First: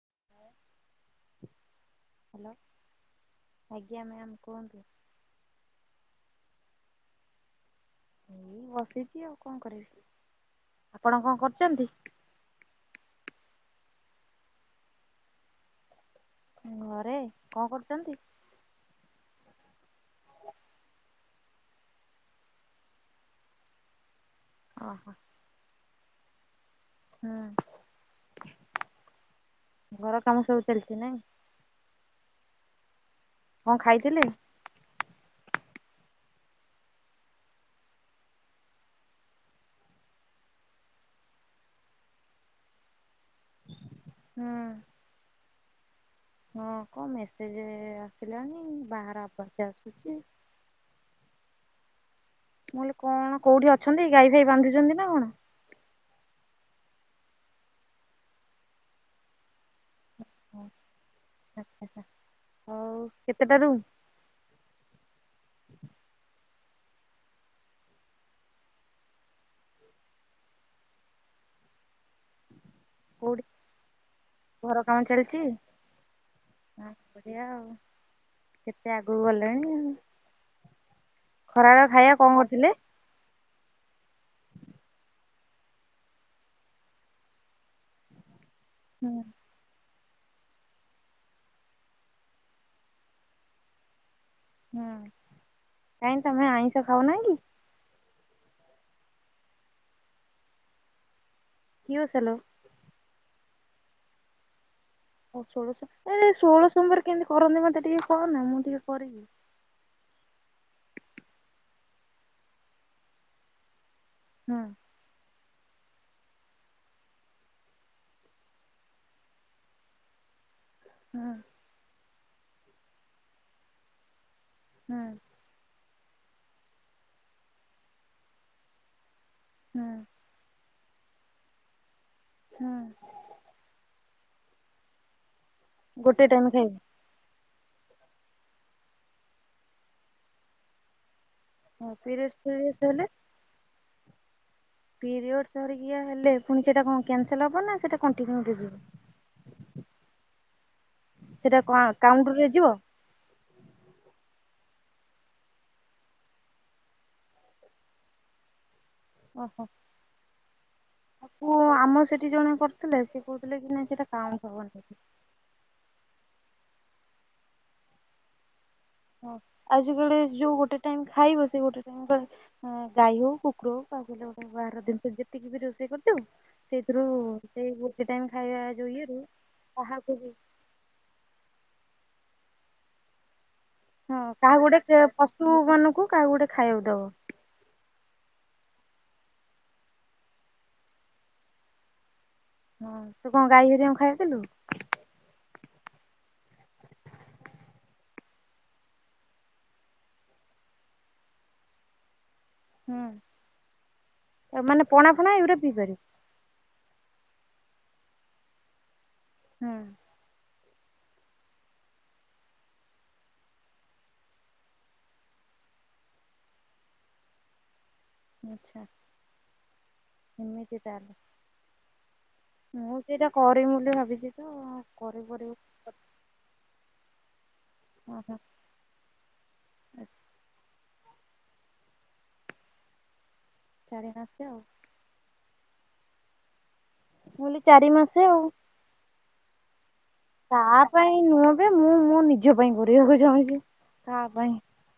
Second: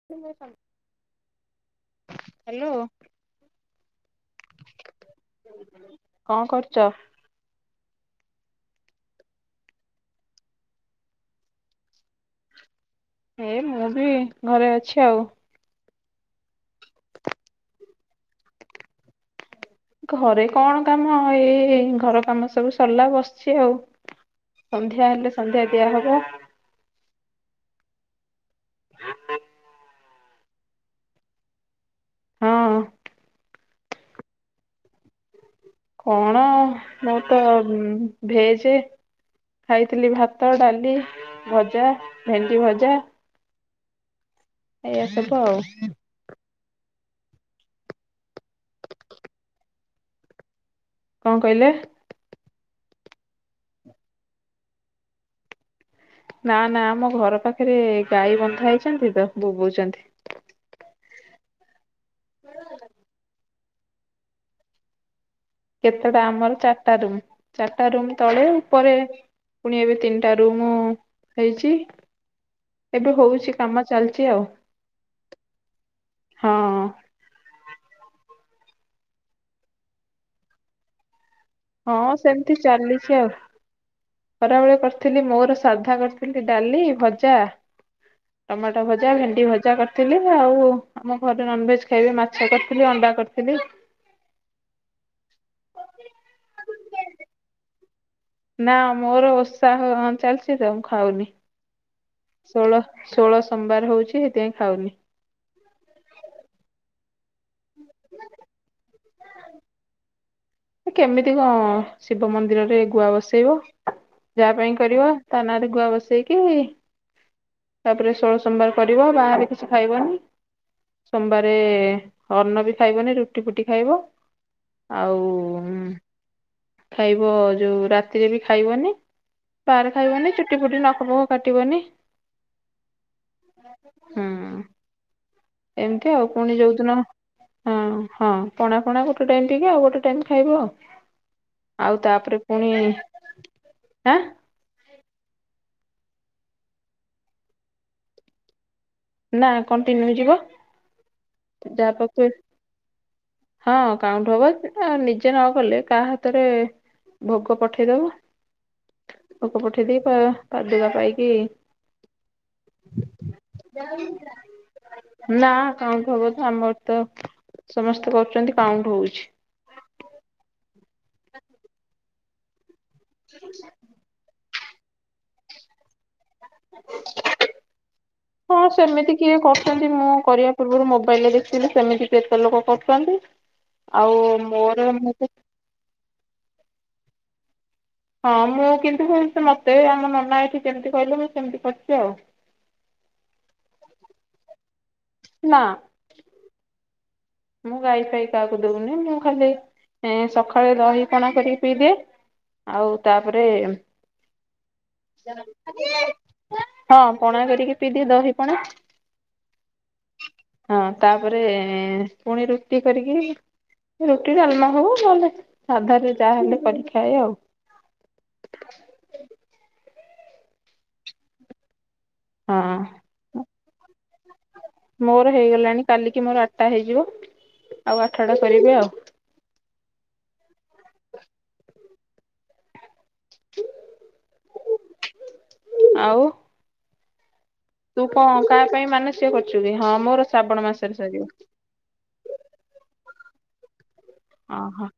[inaudible] Hello ଆଜ୍ଞା ma'am କୁହନ୍ତୁ। କଣ କରୁଛ? ଏଇ ବସିଛି ଆଉ କଣ କରିବି ଆପଣ କଣ କରୁଛନ୍ତି? ଏ ମୁଁ ବି ଘରେ ଅଛି ଆଉ। ଘରେ କଣ କରୁଛନ୍ତି? ଘରେ କଣ କାମ ଏଇ ଘର କାମ ସବୁ ସରିଲା ବସିଛି ଆଉ। ସନ୍ଧ୍ୟା ଓହୋ ହେଲେ ସନ୍ଧ୍ୟା ଦିଆ ହବ। ହୁଁ। [inaudible] ଘର କାମ ସବୁ ଚାଲିଛି ନାଇଁ ହଁ। କଣ ଖାଇଥିଲେ? କଣ ମୁ ତ ଭେଜ ଖାଇଥିଲି ଭାତ ଡାଲି ଭଜା ଭେଣ୍ଡି ଭଜା ହୁଁ ଏଇଆ ସବୁ ଆଉ ହଁ କଣ ମେସେଜ ଆସିଲାଣି ବାହାର ଆପର୍ତି ଆସୁଛି। କଣ କହିଲେ? ମୁଁ କହିଲି କଣ କୋଉଠି ଅଛନ୍ତି ଗାଈ ଭାଇ ବାନ୍ଧୁଛନ୍ତି ନା କଣ? ନା ନା ଆମ ଘର ପାଖରେ ଗାଈ ବନ୍ଧା ହେଇଛନ୍ତି ତ ବୋବୁଛନ୍ତି। [unintelligible] କେତେଟା ରୁମ୍। କେତେଟା ଆମର ଚାରିଟା ରୁମ ଚାରିଟା ରୁମ ତଳେ ଉପରେ ପୁଣି ଏବେ ତିନିଟା ରୁ ମୁଁ ହେଇଛି। ଏବେ କୋଉଠି ହଉଛି କାମ ଚାଲିଛି ଆଉ ଘର କାମ ଚାଲିଛି ହଁ ହ ବଢ଼ିଆ ଆଉ କେତେ ଆଗକୁ ଗଲେଣି ଆ ଖରାବେ ହଁ ଖାଇବା କଣ କରୁଥିଲେ? [unintelligible] ଖରାବେଳେଆ କରିଥିଲି ମୋର ସାଧା କରିଥିଲି ଡାଲି ଭଜା। ଟମାଟୋ ଭଜା ହୁଁ ଭେଣ୍ଡି ଭଜା କରିଥିଲି। ଥିଲି ଆଉ ଆମ ଘରେ ନନଭେଜ ଖାଇବି ମାଛ କରିଥିଲି ଅଣ୍ଡା କରିଥିଲି। ହୁଁ କାହିଁକି ତମେ ଆଇଁଷ ଖାଉନାହିଁ କି। ନା ମୋର ଓସାହ ହ ଚାଲିଛି ତ ମୁଁ ଖାଉନି। କି ଓଷା ଲୋ। ଷୋଳ ଷୋଳ ସୋଵାର ହଉଛି ସେଥିପାଇଁ ଖାଉନି। ହଉ ଷୋଳଶହ ଏ ଷୋହଳଶ ସମମୟରେ କେମିତି କରନ୍ତି ମତେ ଟିକେ କରନା ମୁଁ ଟିକେ କରିବି। କେମିତି କଣ ଶିବ ମନ୍ଦିରରେ ଗୁଆ ବସେଇବ ଯାହା ହୁଁ ପାଇଁ କରିବ? ତାନାଁରେ ରେ ଗୁଆ ବସେଇକି ତାପରେ ଷୋଳ ସୋମବାର କରିବ ବାହରେ କିଛି ଖାଇବନି। ହୁଁ ସୋମବାରେ ଅନ୍ଣ ବି ଖାଇବନି ରୁଟି ଫୁଟି ଖାଇବ ହୁଁ ଆଉ ହୁଁ ଖାଇବ ଯୋଉ ରାତିରେ ବି ଖାଇବନି ହୁଁ ବାହାରେ ଖାଇବନି ଚୁ ଚୁଟି ଫୁଟି ନଖପଖ କାଟିବନି। ହଁ। ହୁଁ ଏମିତି ଗୋଟେ ଆଉ ଟାଇମ ପୁଣି ଖାଇବି। ଯୋଉଦିନ ହଁ ହଁ ପଣା ପଣା ଗୋଟେ ଟାଇମ ଟିକେ ଆଉ ଗୋଟେ ଟାଇମ ଖାଇବ ଆଉ ହଁ ଆଉ ପିରିୟଡସ୍ ତାପରେ ପୁଣି ଫିରିୟଡସ୍ ଆଁ ପିରିୟଡ଼ ଧରିକି ହେଲେ ପୁଣି ସେଟା କଣ କ୍ୟାନସଲ ହବ ନା ସେଇଟା କଣ୍ଟିୁନିୟୁ ଯିବା। ନା କଣ୍ଟିନ୍ୟୁ ହେଇଯିବ ସେଇଟା କଣ ଯାହା ପାଖ କାଉଣ୍ଟରେ ଯିବ ହଁ କାଉଁଠୁ ହବ ଆ ନିଜେ ନଗଲେ କାହା ହାତରେ ଭୋଗ ପଠେଇଦବ ଭୋକ ଓହୋ। ପଠେଇ ଦେଇେଇ ପାଦୁକା ପାଇକି କୁ ଆମ ସେଠି ଜଣେ କରିୁଥିଲେ ସେ କହୁଥିଲେ କି ନାଇଁ ସେଇଟା କାଉଣ୍ଟ ହବନି। ନା କାଉଟ ହବନ ଆମର ତ ସମସ୍ତେ କରୁଛନ୍ତି କାଉଟ ହଉଛି। ଆଜି କାଲି ଯୋଉ ଗୋଟେ ଟାଇମ ଖାଇବ ସେ ଗୋଟେ ଟାଇ ଖ ହ ଗାଈ ହଉ କୁକୁର ହଉ କହାହିଲ ଗୋଟେ ଦିନ ଯେତିକି ବି ରୋଷେଇ କରିଦଉ ସେଇଥିରୁ ସେଇ ଗୋଟେ ଟାଇମ ଖାଇବା ହଁ ସେମିତି ଯୋଗରୁ କିଏ କରୁଛନ୍ତି ମୁଁ କାହାକୁ ବି କରିବା ପୂର୍ବରୁ ମୋବାଇଲରେ ଦେଖିଥିଲି ସେମିତି କେତେ ଲୋକ କରୁଚନ୍ତି? ହଁ କାହାକୁ ଗୋଟେ କେ ପଶୁ ମାନଙ୍କୁ କାହାକୁ ଗୋଟେ ଖାଇବାକୁ ଦବ। ହଁ ମୁଁ କିନ୍ତୁ ମୋତେ ଆମ ନନା ଏଇଠି ଯେମିତି କହିଲେ ମୁଁ ସେମିତି କରିିଚି ଆଉ। ହଁ ତୁ କଣ ଗାଈ ହରିକାଙ୍କୁ ଖାଇବାକୁ ଦେଲୁ? ନା ମୁଁ ଗାଈ ଫାଇ କାହାକୁ ଦଉନି ମୁଁ ଖାଲି ଏ ସକାଳେ ଦହି ପଣା କରିକି ପିଇଦିଏ ଆଉ ହୁଁ ତାପରେ ମାନେ ପଣା ଫଣା ଏଗୁରା ପିଇ ପାରିବୁ ହଁ ପଣା କରିକି ପିଇ ଦିଏ ଦହି ପଣା ହୁଁ ହଁ ତାପରେ ପୁଣି ରୁଟି କରିକି ରୁଟି ଡାଲମା ହଉ ନହେଲେ ସାଧାରେ ଯାହା ହେଲେ କରିକି ଖାଏ ଆଉ। ଆଚ୍ଛା! ଏମିତି ତାହେଲେ? ହଁ। ମୁଁ ସେଇଟା କରିବି ବୋଲି ଭାବିଚି ତ କରିବି ମୋର କରିବି ହେଇଗଲାଣି କାଲିକି ମୋର ଆଠଟା ହେଇଯିବ ଆଉ ଓହୋ ଆଠଟା କରିବି ଆଉ। [inaudible] ସାଢ଼େ [unintelligible] ଆଉ। ଆଉ ମୁଲେ ଚାରି ତୁ କା ମାସେ ଆଉ କା ସାଙ୍ଗେ ମାନେ [unintelligible] ହଁ ମୋର ଶ୍ରାବଣ ତା ମାସରେ ପାଇଁ ସରିବ ନୁହଁ ବେ ମୁଁ ମୋ ନିଜ ପାଇଁ କରିବାକୁ ଚାହୁଁଚି। ଓହୋ!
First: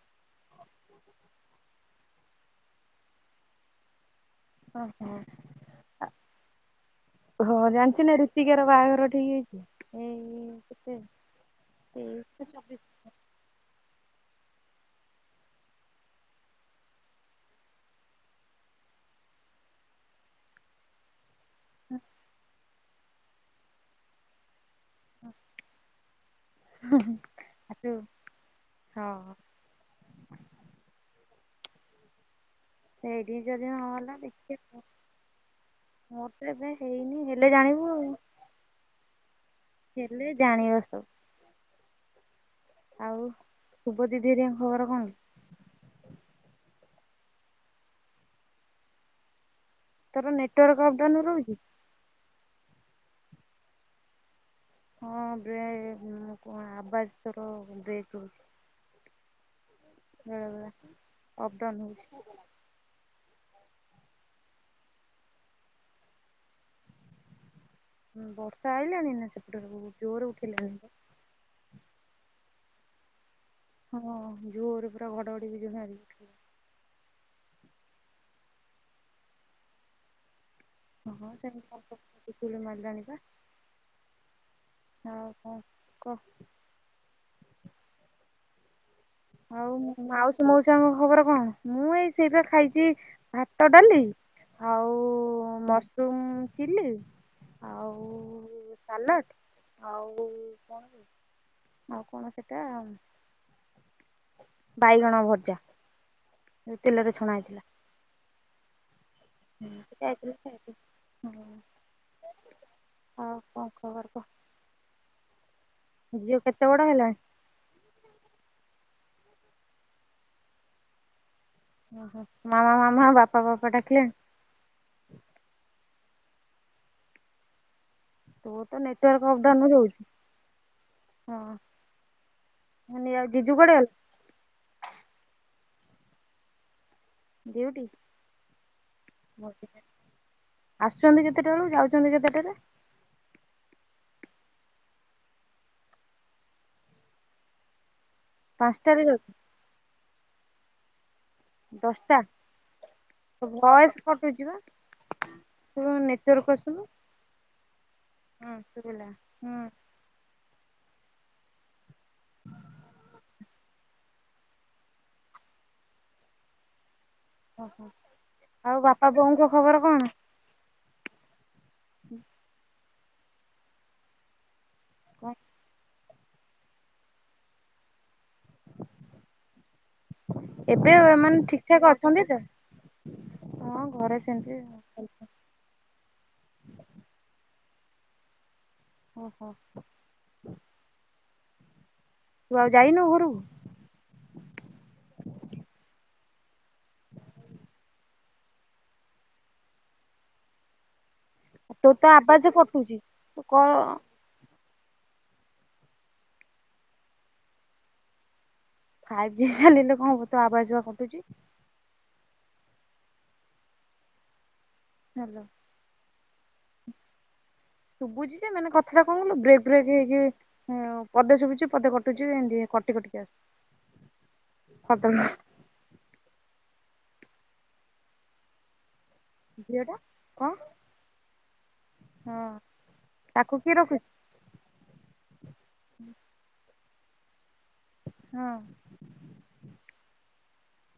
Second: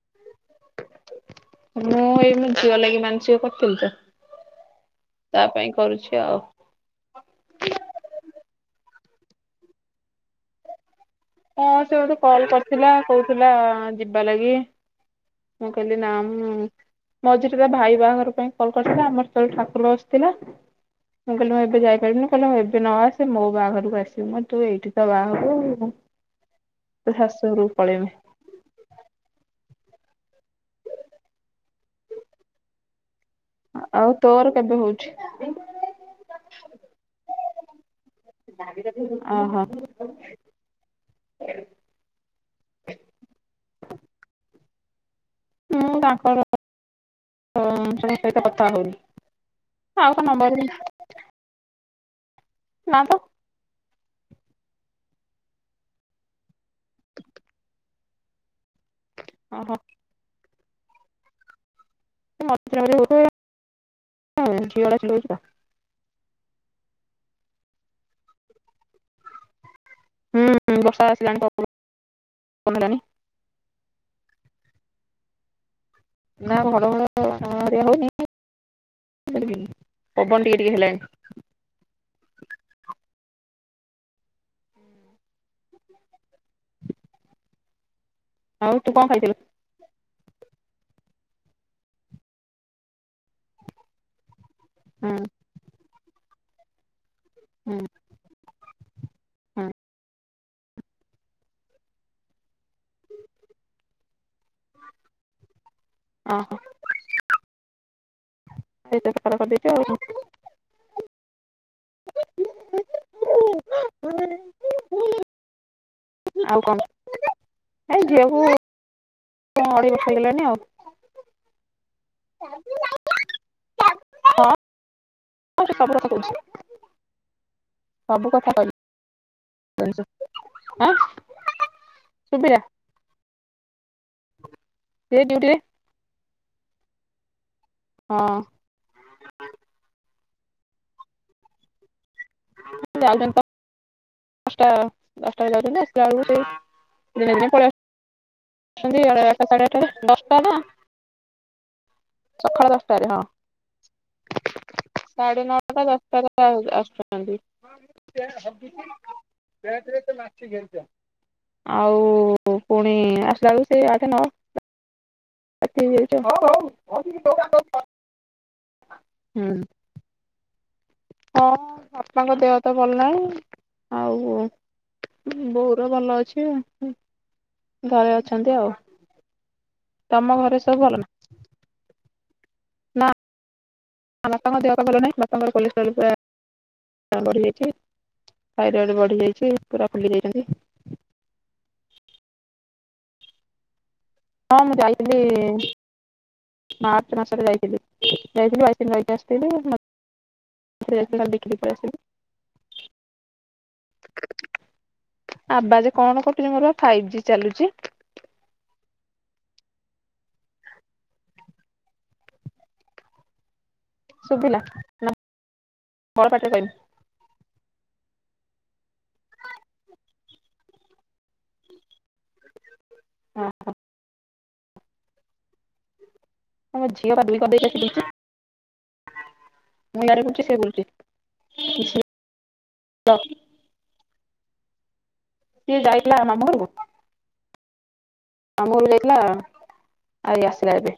ମୁଁ ଏଇ ମୋ ଝିଅ ଲାଗି ମାନସିକ କହିଥିଲି ତ ଓ ହୋ! ତା ପାଇଁ କରୁଛି ଆଉ। ହଁ ଜାଣିଚୁ ନା ରୀତିକାର ବାହାଘର ଠିକ୍ ହେଇଚି ଏଇ କେତେରେ? ହଁ ସେ ମତେ କଲ୍ କରିଥିଲା କହୁଥିଲା ଆଁ ଯିବା ଲାଗି। ମୁଁ କହିଲି ନାଁ ମୁଁ ମଝିରେ ତା ଭାଇ ବାହାଘର ପାଇଁ କଲ୍ କରିଥିଲା ଆମର ସେତେବେଳେ ଠାକୁର ବସିଥିଲା ମୁଁ କହିଲି ମୁଁ ଏବେ ଯାଇପାରିବିନି କହିଲା ଏବେ ନ ଆସେ ମୋ ବାହାଘରକୁ ଆସିବୁ ମୁଁ କହିଲି ତୁ ଏଇଠି ତ ବାହାହବୁ ଆଉ। ତୋ ଶାଶୁ ଘରକୁ ପଳେଇବୁ। ହଁ ସେଇଠି ଯଦି ହଁ ଆଉ ହେଲା ତୋର ଦେଖିବା କେବେ କଣ? ହଉଛି ମୋର ତ ଏବେ ହେଇନି ହେଲେ ଜାଣିବୁ ଆଉ। [unintelligible] ହେଲେ ଜାଣିବ ସବୁ। ଆଉ ଶୁଭଦିଦି ହରିକାଙ୍କ ଖବର କଣ? ମୁଁ ତାଙ୍କ ସହିତ କଥା ହଉନି। ଆଉ ତା ତାର ନମ୍ବର ନେଟୱାର୍କ ଅପ୍ ଡାଉନ ରହୁଚି ନାଁ ତ। ହଁ ବେ ଉଁ କଣ ଆବାଜ ତାର ବ୍ରେକ୍ ହଉଚି। ଓହୋ! ବେଳେ ବେଳେ ଅପ୍ ଡାଉନ ହଉଚି। [unintelligible] ହଁ ବର୍ଷା ଆଇିଲାଣି ନା ସେପଟରେ ଜୋର ଉଠେଇଲାଣି ହୁଁ ତ। [unintelligible] ହଁ ଜୋରରେ ପୁରା ଘଡଘଡି ବିଜୁଳି [unintelligible] ନାଁ ଘଡ ଘଡ ଭଳିଆ ହଉନି ଫିରବି ପବନ ଟିକେ ଟିକେ ହେଲାଣି। ହଁ ସେମତି ବିଜୁଳି ମାରିଲାଣିବା। ଆଉ କଣ କ। ଆଉ ତୁ କଣ ଖାଇଥିଲୁ? ଆଉ ମାଉସୀ ମଉସଆଙ୍କ ଖବର କଣ? ମୁଁ ଏଇ ସିଜା ଖାଇଚି। ଭାତ, ଡାଲି ଆଉ ହୁଁ। ମୋ ମସରୁମ ଚିଲି। ହୁଁ। ଆଉ ସାଲାଟ ହୁଁ ଆଉ କଣ ଆଉ କଣ ସେଟା ବାଇଗଣ ଭଜା ଓହୋ ଯୋଉ ତେଲରେ ଛଣା ହେଇଥିଲା। [inaudible] ଯାଇଥିଲି ଖାଇଥିଲି। ଆଉ କଣ ଖବର କୁହ। ଆଉ। ଆଉ କେତେ ବଡ କଣ ହେଲାଣି? ଏ ଝିଅକୁ ଅଢେଇ ବର୍ଷ ହେଇ ଗଲାଣିି ଆଉ। ଓହୋ ମାମା ମାମା ବାପା ବାପା ଡାକିଲାଣି। ଆଉ ସେ ସବୁ କଥା କହୁଚି। ତୋର ତ ନେଟୱାର୍କ ପ୍ରୋବ୍ଲେମ କହିଲି ଆଁ। ହଉଛି ସୁବିଲା ହଁ। ନାନୀ ଆଉ ଜିଜୁ କୁଆଡେ ଗଲେ? ସେ ଡଉଟିରେ। ଡଉଟି। ହଁ। ଆସୁଚନ୍ତି କେତେଟା ବେଳୁ ଯାଉଚନ୍ତି କେତେଟାରେ? [inaudible] ଦଶଟା ଦଶଟା ରେ ଯାଉଛନ୍ତି ଆସିଲା ବେଳକୁ ସେଇ, ଦିନେ ଦିନେ ପଲେଇ ଅସୁଛନ୍ତି। [inaudible] ସାଢେ ପାଞ୍ଚଟାରେ ଯାଉଛନ୍ତି ଆଠଟାରେ [inaudible] ଦଶଟା, ସକାଳ ଦଶଟାରେ ହଁ। ତୋ ଭଏସ କଟୁଛି ବା। ସାଢେ ତୁ ନଅଟା ଦଶଟା ନେଟୱାର୍କ ବେଳକୁ ଆସୁନୁ। ଆସୁଛନ୍ତି। [inaudible] ହଁ ଶୁଭିଲା ହୁଁ ଆଉ ପୁଣି ଆସିଲା ବେଳକୁ ସେଇ ଆଠେ ନଅ। [inaudible] ଓହୋ ଆଉ ବାପା ବୋଉଙ୍କ ଖବର କଣ? ହଁ ମୋ ବାପାଙ୍କ ଦେହ ତ ଭଲ ନାଇଁ ହଉ ଆଉ। ବୋଉର ଭଲ ଅଛି ଘରେ ଅଛନ୍ତି ଆଉ। ତମ ଘରେ ସବୁ ଏବେ ଭଲ ନା ମାନେ ଠିକ ଠାକ ଅଛନ୍ତି ତ? ନା ହଁ ଘରେ [inaudible] ସେମିତି ବାପାଙ୍କ କଲେଷ୍ଟ୍ରୋଲ ପୂରା ବଢିଯାଇଛି। ଥାଇରଏଡ ଓହୋ ବଢିଯାଇଛି ପୁରା ଫୁଲି ଯାଇଛନ୍ତି। ତୁ ଆଉ ଯାଇନୁ ଘରକୁ? ହଁ ମୁଁ ଯାଇଥିଲି ମାର୍ଚ୍ଚ ମାସରେ ଯାଇଥିଲି ଯାଇଥିଲି ବାଇସି ଦିନ ରହିକି ଆସିଥିଲି। [inaudible] ତୋର ତ ଆବାଜ କଟୁଚି ତୁ କଣ। ଆବାଜ କଣ କଟୁଚି ମୋର ବା ଫାଇଭ୍ ଜି ଚାଲୁଚି। ଫାଇଭ୍ ଜି ଚାଲିଲେ କଣ ହବ ତୋ ଆବାଜ ପା କଟୁଚି। ଶୁଭିଲା ନାଁ। ହାଲୋ। ବଡ ପାଟିରେ କହିବୁ। ଶୁଭୁଚି ଯେ ମାନେ କଥା କହୁନୁ ବ୍ରେକ୍ ବ୍ରେକ୍ ହେଇକି ପଦେ ଶୁଭୁଚି ପଦେ କଟୁଚି ଏମିତି କଟ୍। ଗୋଟିକିଆ ହଁ କରଦଉନୁ। ଆମ ଝିଅ ବାଲି କରିଦେଇଚି ଆସିକି ଝିଅଟା ଏଇଠି ମୁଁ ଇଆଡେ ବୁଲୁଚି କଣ ସେ ବୁଲୁଚି। ହଁ ତାକୁ କିଏ ରଖୁ? ସିଏ ଯାଇଥିଲା ମାମୁଁ ଘରକୁ। ହଁ ମାମୁଁ ଘରକୁ ଯାଇଥିଲା ଆଇ ଆସିଲା ଏବେ।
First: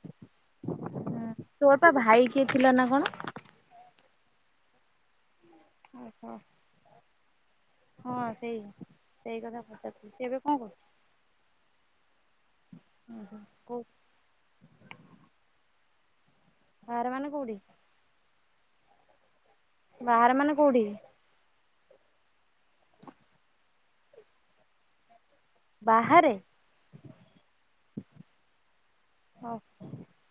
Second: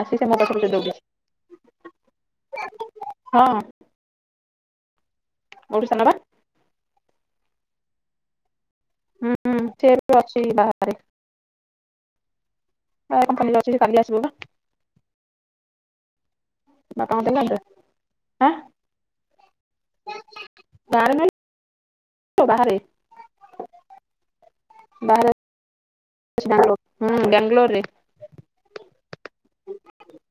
ଆସିସେ ମୋ ପାଖକୁ ଦୋଡିଚି। ହଁ। ତୋର ପା ଭାଇ କିଏ ଥିଲା ନା କଣ? ହଁ। କୋଉଠି ସାନ ଓ ବା ହଁ। ହଁ ସେଇ। ହୁଁ ସେଇ କଥା ହୁଁ ସେ ପଚାରୁଥିଲି ଏବେ ଅଛି କଣ ବାହାରେ। କରୁଛି? ଆ ଏ କମ୍ପାନୀରେ ଅଛି କୋଉ ସେ କାଲି ଆସିବ ବା। ବାହାରେ ଦରମା ମାନେ ଦେଲାଣି କୋଉଠି ତ ଆଁ। ବାହାରେ ମାନେ କୋଉଠି? ବାହାରେ ମାନେ ବାହାରେ ବାହାରେ। ବାହାରେ। ମାଲୋ ହୁଁ ବେଙ୍ଗଲୋରରେ। ହଉ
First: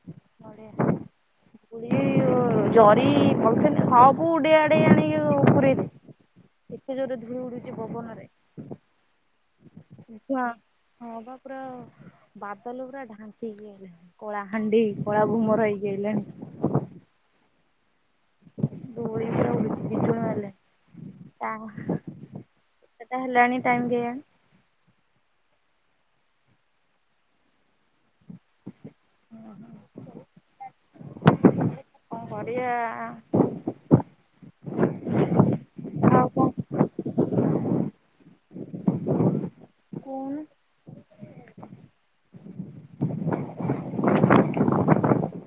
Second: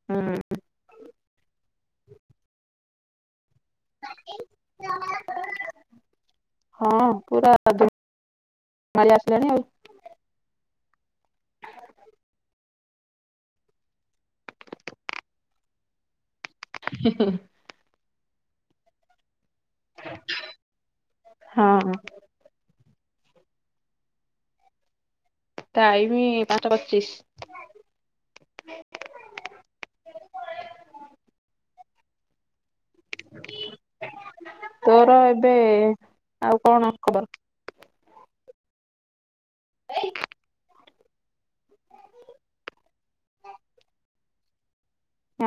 ହୁଁ ବଢିଆ ଇଏ ଓ ଜରି ପଲିଥିନ୍। ସବୁ ଉଡେଇ ଆଡେଇ ଆଣିକି ପୁରେଇ ଦେ ଏତେ ଜୋରରେ ଧୁଳି ଉଡୁଚି ପବନରେ। ଢାଳି ଆସିଲାନି ଆଉ। ଉଁଆ ହଁ ବା ପୁରା ବାଦଲ ପୁରା ଢା କଳାହାଣ୍ଡି କଳା ଭୁମର ଏଇଠି ହେଲେଣି। [inaudible] ବିଜୁଳି ମାରିଲେ ଆଉ ହଁ ତା କେତେଟା ହେଲାଣି ଟାଇମ କେୟାଣି? ଟାଇମି ପାଞ୍ଚଟା ପଚିସ୍। [inaudible] କଣ କରିବା ଆ। ତୋର ଏବେ ଆଉ କଣ ଖବର? ହେଇ [inaudible] କହୁନୁ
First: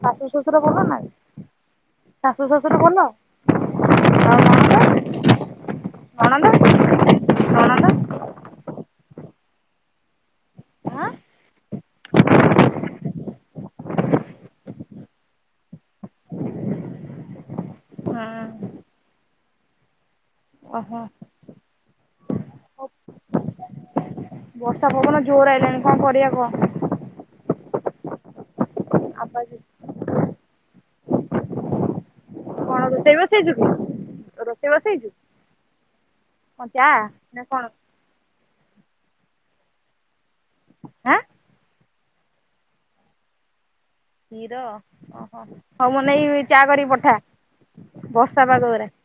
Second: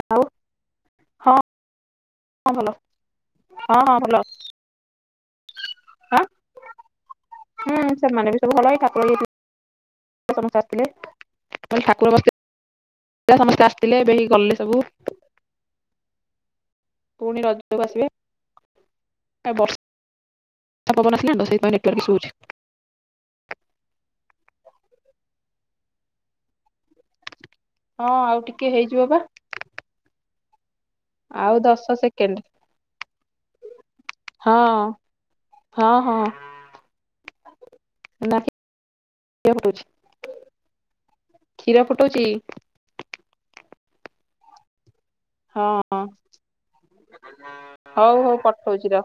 ଆଉ ଶାଶୁ ଶଶୁର ଭଲ ନା? ହଁ ଶାଶୁ ଶଶୁର ଭଲ ହଁ ହଁ ଭଲ ଆଉ ନଣନ୍ଦ? ଆଁ ନଣନ୍ଦ ହୁଁ ନଣନ୍ଦ ସେମାନେ ବି ସବୁ ଭଲ ଏ ଠାକୁର ସମସ୍ତେ ଆସିଥିଲେ। ଆଁ ହୁଁ କାଲି ଠାକୁର ବସିଥି ଲା ଏ ସମସ୍ତେ ଆସିଥିଲେ ଏବେ ହେଇ ଗଲେ ସବୁ। ପୁଣି ରଜକୁ ଆସିବେ ବର୍ଷ ଓହୋ ପବନ ଆସିଲାଣି ତ ସେଇଥିପାଇଁ। ଏ ଆରେ ଶୁବୁଚି। ବର୍ଷା ପବନ ଜୋରରେ ଆଇଲାଣି କଣ କରିବା କୁହ? ହଁ ଆଉ ଟିକେ ହେଇଯିବ ପା। ଆବାଜ ଆଉ ଦଶ ସେକ୍ କଣ ରୋଷେଇ ବସେଇଚୁ ହଁ ରୋଷେଇ ବସେଇଚୁ। ହଁ ହଁ କଁ ଚା ନା କଣ? [unintelligible] ଆଁ କ୍ଷୀର ଫୁଟୁଚି। କ୍ଷୀର ଓହୋ ହଉ ମୋ ହଁ ନାଗି ଚା କରିକି ପଠା ହଉ ହଉ ବର୍ଷା ପାଗ ରେ ପଠଉଛି ରହ।